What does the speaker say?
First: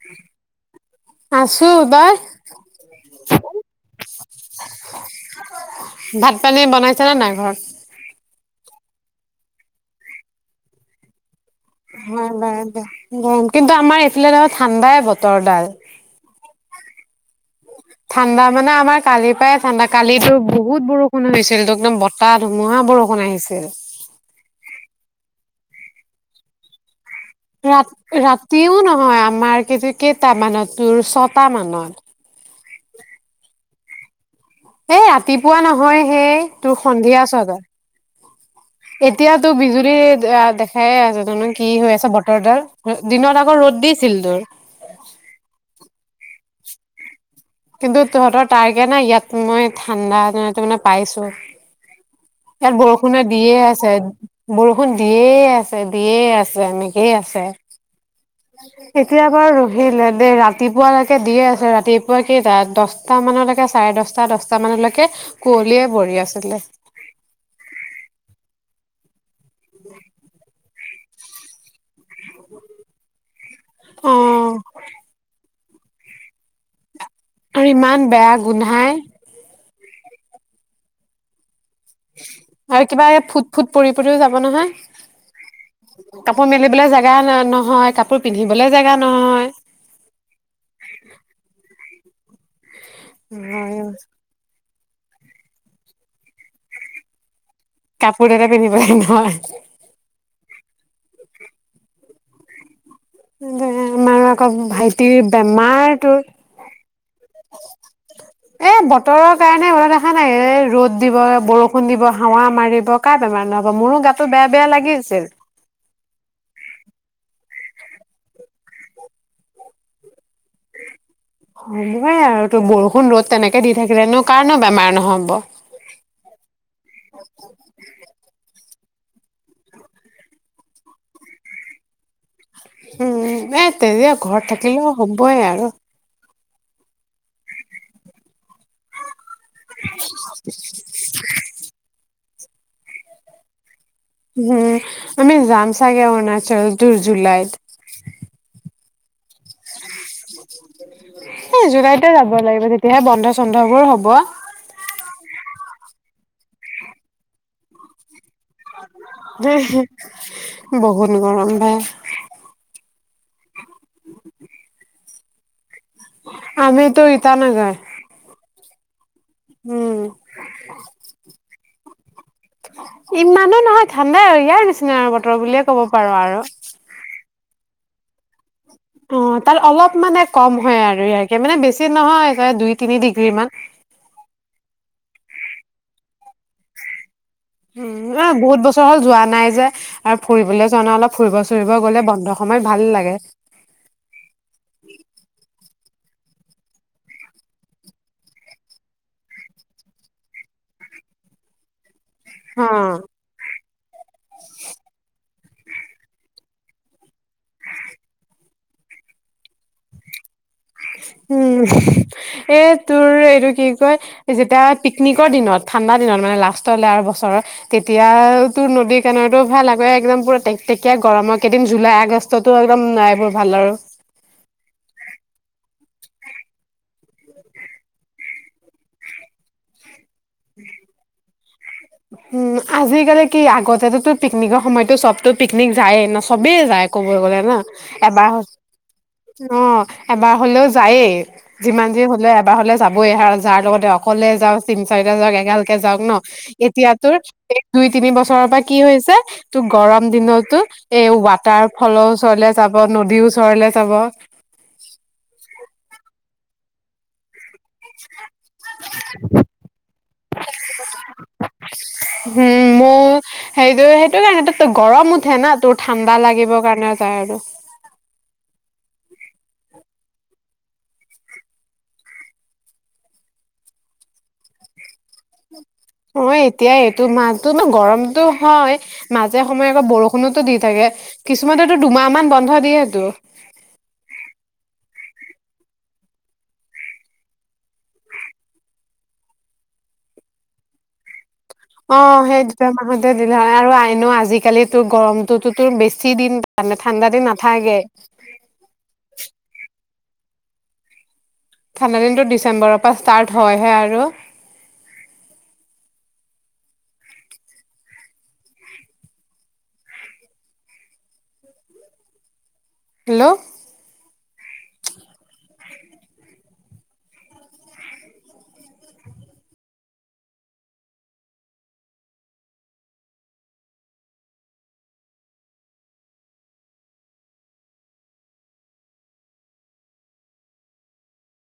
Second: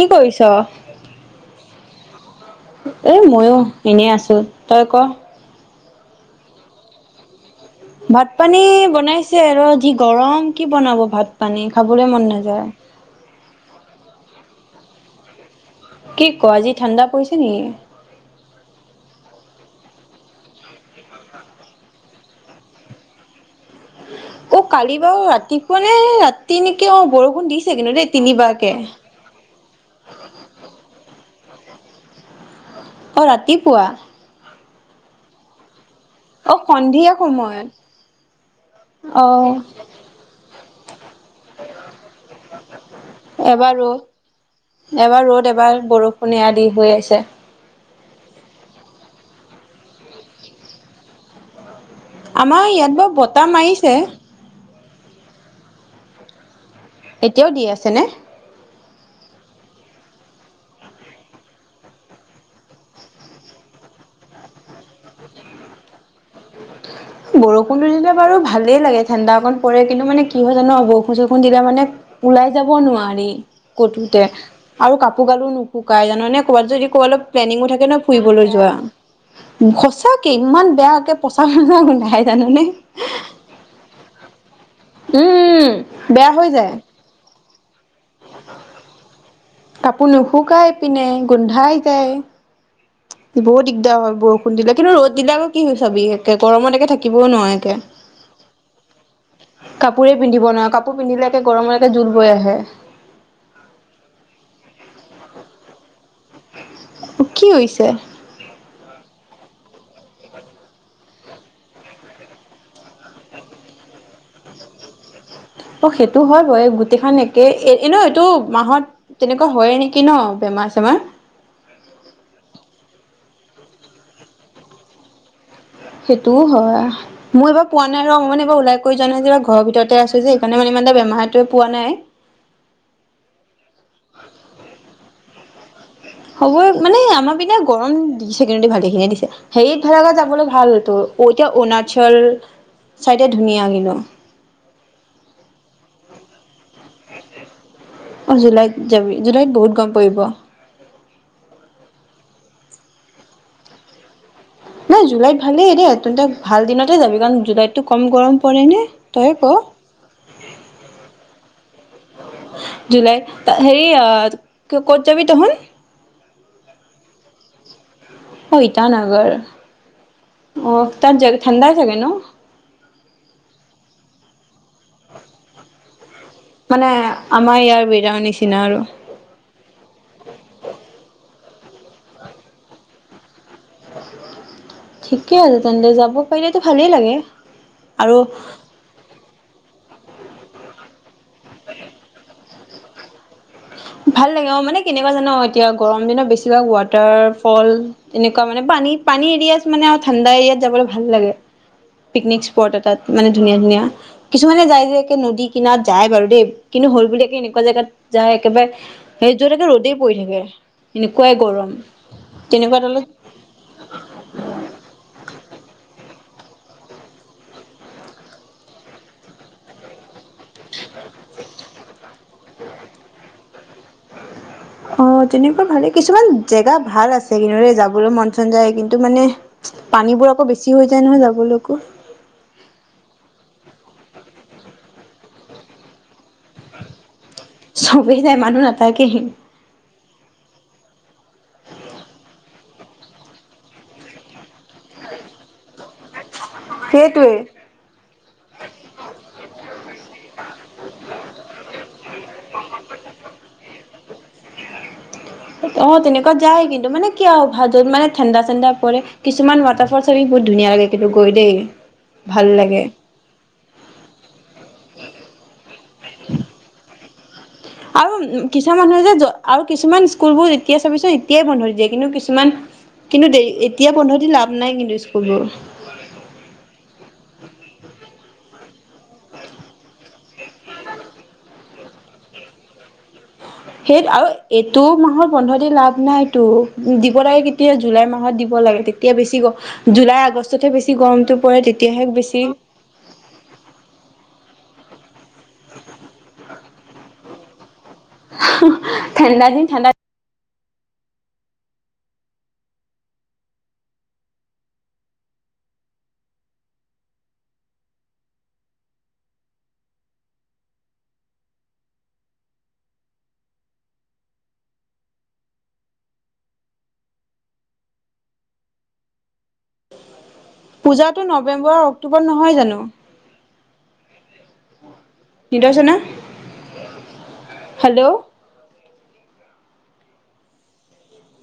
কি কৰিছ বছ এ ময়ো এনেই আছো তই ক? ভাত পানী বনাইছে নে নাই ঘৰত ভাত পানী বনাইছে আৰু যি গৰম কি বনাব ভাত পানী খাবলৈ মন হয় নাযায়। হয় কিন্তু আমাৰ ফিলৰত ঠাণ্ডাই বতৰডাল কি ক আজি ঠাণ্ডা পৰিছে নেকি? ঠাণ্ডা মানে আমাৰ কালিৰ পৰাই ঠাণ্ডা কালিতো বহুত বৰষুণ হৈছিল তো একদম বতাহ ধুমুহা বৰষুণ আহিছিল অ কালি বাৰু ৰাতিপুৱ নে ৰাতি নেকি অ বৰষুণ দিছে ৰা কিন্তু দেই তিনিবাৰকে। ৰাতিও নহয় আমাৰ কিযে কেইটামানত তোৰ চ টা মানত অ ৰাতিপুৱা এ ৰাতিপুৱা নহয় নহয় সেই অ তোৰ সন্ধিয়া ছয়টাত সময়ত। অ এতিয়া তোৰ বিজুলী দেখাইে আছে জানো কি হৈ আছে বতৰডাল দিনত আকৌ ৰ'দ দিছিল তোৰ এবাৰ ৰ'দ এবাৰ বৰষুণ এয়া দি হৈ আছে কিন্তু তহঁতৰ তাৰকে নাই ইয়াত মই ঠাণ্ডা ত মানে পাইছো আমাৰ ইয়াত বাৰু বৰষুণৰ বতাহ দিয়ে মাৰিছে। আছে বৰষুণ বৰষুণ দিয়ে আছে দিয়ে আছে এনেকেই আছে এতিয়াও দি আছেনে এতিয়া বাৰু ৰহিলে দেই ৰাতিপুৱালৈকে দিয়ে আছ ৰাতিপুৱা কেই দহটা মানলৈকে চাৰে দহটা দশটা মানলৈকে কুঁৱলীয়ে বহি আছিলে বৰষুণটো দিছে বাৰু ভালেই লাগে ঠাণ্ডাত ঠাণ্ডা পৰে কিন্তু মানে কি হয় জানো হব বৰষুণ বৰষুণ দিলে মানে ওলাই যাব নোৱাৰি অ কতোতে আৰু কাপোৰ গালো ন শুকাই জান ননে ক'বাত যদি অলপ প্লেনিং আৰু থাকে ন ইমান বেয়া ফুৰিবলৈ যোৱা গোন্ধাই সঁচাকে ইমান বেয়াকে পচা গোন্ধাই জাননে আৰু কিবা ফুট ফুট পৰি পৰিও যাব উম নহয় বেয়া হৈ কাপোৰ যায় মেলিবলৈ জোগা নহয় কাপোৰ পিন্ধিবলে জোগা নহয় কাপোৰ নুশুকাই পিনে গোন্ধাই যায় সেই বহুত দিগদাৰ হয় বৰষুণ দিলে কিন্তু ৰ'দবিলাকো কি চবিি একে গৰমত একে থাকিবও নোৱাৰে একে কাপোৰ এটা পিন্ধিব নহয় গৰমৰ এটা জোল বৈ আহে আমাৰ আকৌ ভাইটিৰ বেমাৰতে কি হৈছে এই বতৰৰ কাৰণে মল দেখা নাই এই ৰ'দ দিব বৰষুণ দিব হাৱা মাৰিব কাৰ বেমাৰ নহ'ব মোৰো গাতটো বেয়া বেয়া লাগি আছিল অ সেইটো হয় ব এই গোটেই খন একে এ এ ন এইটো মাহত তেনেকুৱা হয়ে নেকি ন বেমাৰ চেমাৰ হ'বই আৰু তোৰ বৰষুণ ৰ'দ তেনেকে দি থাকিলেনো কাৰনো বেমাৰ নহ'ব সেইটোও হয় মই এইবাৰ পোৱা নাই ৰ অ মান এইবাৰ ওলাই ক জানাই যেিব ঘৰৰ ভিতৰতে আছো যে সেইকাৰণে মানে ইমান এটা বেমাৰতোৱে পোৱা নাই উম এ তেতিয়া ঘৰত থাকিলেও হ'বইে আৰু হব মানে আমাৰ পিনে গৰম দিছে ভালেখিনিয়ে দিছে সেই বিলাকত যাবলৈ ভাল হতো এতিয়া অৰুণাচল চাওতে ধুনীয়া লাগিব উম আমি যাম চাগে অৰুণাচল তিনি জুলাইত অ জুলাইত যাবি জুলাইত বহুত গৰম [unintelligible] এই জুলাইতে যাব লাগিব তেতিয়াহে বন্ধ চন্ধ বোৰ হব নাই জুলাইত ভালেই দেই তেন্তে ভাল দিনতে যাবি কাৰণ জুলাইতটো কম গৰম পৰে নে তইয়ে ক বহুত গৰম ভাই জুলাই হেৰি ক'ত যাবি তহত আমি তো ইটানগৰ অ ইটানগৰ উম অ অ তাত যাবি থঠণ্ডা ছাগে ন ইমানো নহয় ঠাণ্ডাই আৰু ইয়াৰ নিচিনা আৰু বতৰ বুলিয়ে ক'ব পাৰা আৰু মানে আমাৰ ইয়াৰ জেগাৰ নিচিনা আৰু অ তাত অলপ মানে কম হয় আৰু মানে বেছি নহয় দুই তিনি ডিগ্ৰী মান ঠিকে আছে তেন্তে যাব পাৰিলেতো ভালেই লাগে উম আৰু অ বহুত বছৰ হ'ল যোৱা নাই যে আৰু ফুৰিবলৈ যোৱা ন অলপ ফুৰিব ফুৰিব গ'লে বন্ধ সময়ত ভাল লাগে ভাল লাগে অ মানে কেনেকুৱা জানো এতিয়া গৰম দিনত বেছিভাগ ৱাটাৰ ফল এনেকুৱা মানে পানী পানী এৰিয়াাত মানে ঠাণ্ডা এৰিয়াত যাবলৈ ভাল লাগে পিকনিক অ স্পট এটাত মানে ধুনীয়া ধুনীয়া কিছুমানে যায় যে নদী কিনাত যায় বাৰু দেই কিন্তু হ ল বুলিও এনেকুৱা জেগাত যায় একেবাৰে সেই জাগাত ৰ'দেই পৰি থাকে এনেকুৱাই উম গৰম এ তেনেকুৱা তলত তোৰ এইটো কি কয় যেতিয়া পিকনিকৰ দিনত ঠাণ্ডা দিনত মানে লাষ্ট আৰু বছৰৰ তেতিয়া তোৰ নদী কণৰতো ভাল আে একদম পুৰা তে তেকয়া গৰমৰ কেইদিন জুলাই আগষ্টতো একদম নাইবোৰ ভাল আৰু অ তেনেকুৱা ভালে কিছুমান জেগা ভাল আছে ৰেলে যাবলৈ মন চন যায় কিন্তু মানে পানীবোৰ আকৌ বেছিহৈ যায় নহয় যাব উম আজিকালি কি আগতে তাতো পিকনিকৰ সময়তো চবতো পিকনিক যায়েই ন চবেই যায় ক'ব গ'লে ন চবেই এবাৰ যায় মানুহ নাথাকেই অ এবাৰ হ'লেও যায়েই যিমান যি হলে এবাৰ হলে যাবই আৰু যাৰ লগতে অকলে যাক তিন চাৰিটা যাওক এগালকে যাওঁক ন এতিয়া তোৰ সেইটোৱে এই দুই তিনি বছৰৰ পৰা কি হৈছে তোৰ গৰম দিনতো এই ৱাটাৰ ফ্ৰলৰ ওচৰলে যাব নদীৰ ওচৰলে যাব [unintelligible] অ তেনেকুৱা যায় কিন্তু মানে কিয় অ ভাদত মানে ঠাণ্ডা ঠাণ্ডা পৰে কিছুমান ৱাটাৰফলছ আমি বহুত ধুনীয়া লাগে কিন্তু গৈ দেই ভাল হম লাগে মোৰ সেইটো সেইটো কাৰণেতো গৰম কাৰনো আৰু আৰু কিছুমান মানুহে যে আৰু কিছুমান স্কুলবোৰ যেতিয়া চাবিছোন এতিয়াই বন্ধ দিয়ে কিন্তু কিছুমান কিন্তু এতিয়া বন্ধ দি লাভ নাই কিন্তু স্কুলবোৰ অ এতিয়াই এইটো মাহতো গৰমতো হয় মাজে সময়ে আকৌ বৰষুণতো দি থাকে কিছুমানতো দুমাহ মান বন্ধ দিয়ে সটো সেই আৰু এইটো মাহৰ বন্ধৰ দিন লাভ নাইতটো দিব লাগে কেতিয়া জুলাই মাহত দিব লাগে তেতিয়া বেছি জুলাই আগষ্টতহে বেছি গৰমটো পৰে অ তেতিয়াহে বেছি সেই দুটা মাহতে দিলে হয় আৰু আইন আজিকালি টো গৰম তোৰ বেছি দিন ঠাণ্ডা দিন নাথাকে ঠাণ্ডা দিন ঠাণ্ডা ঠাণ্ডা দিনটো ডিচেম্বৰৰ পৰা ষ্টাৰ্ট হয়হে আৰু হেল্ল' পূজাটো নৱেম্বৰ অক্টোব নহয় জানো নিদনা হেল্ল'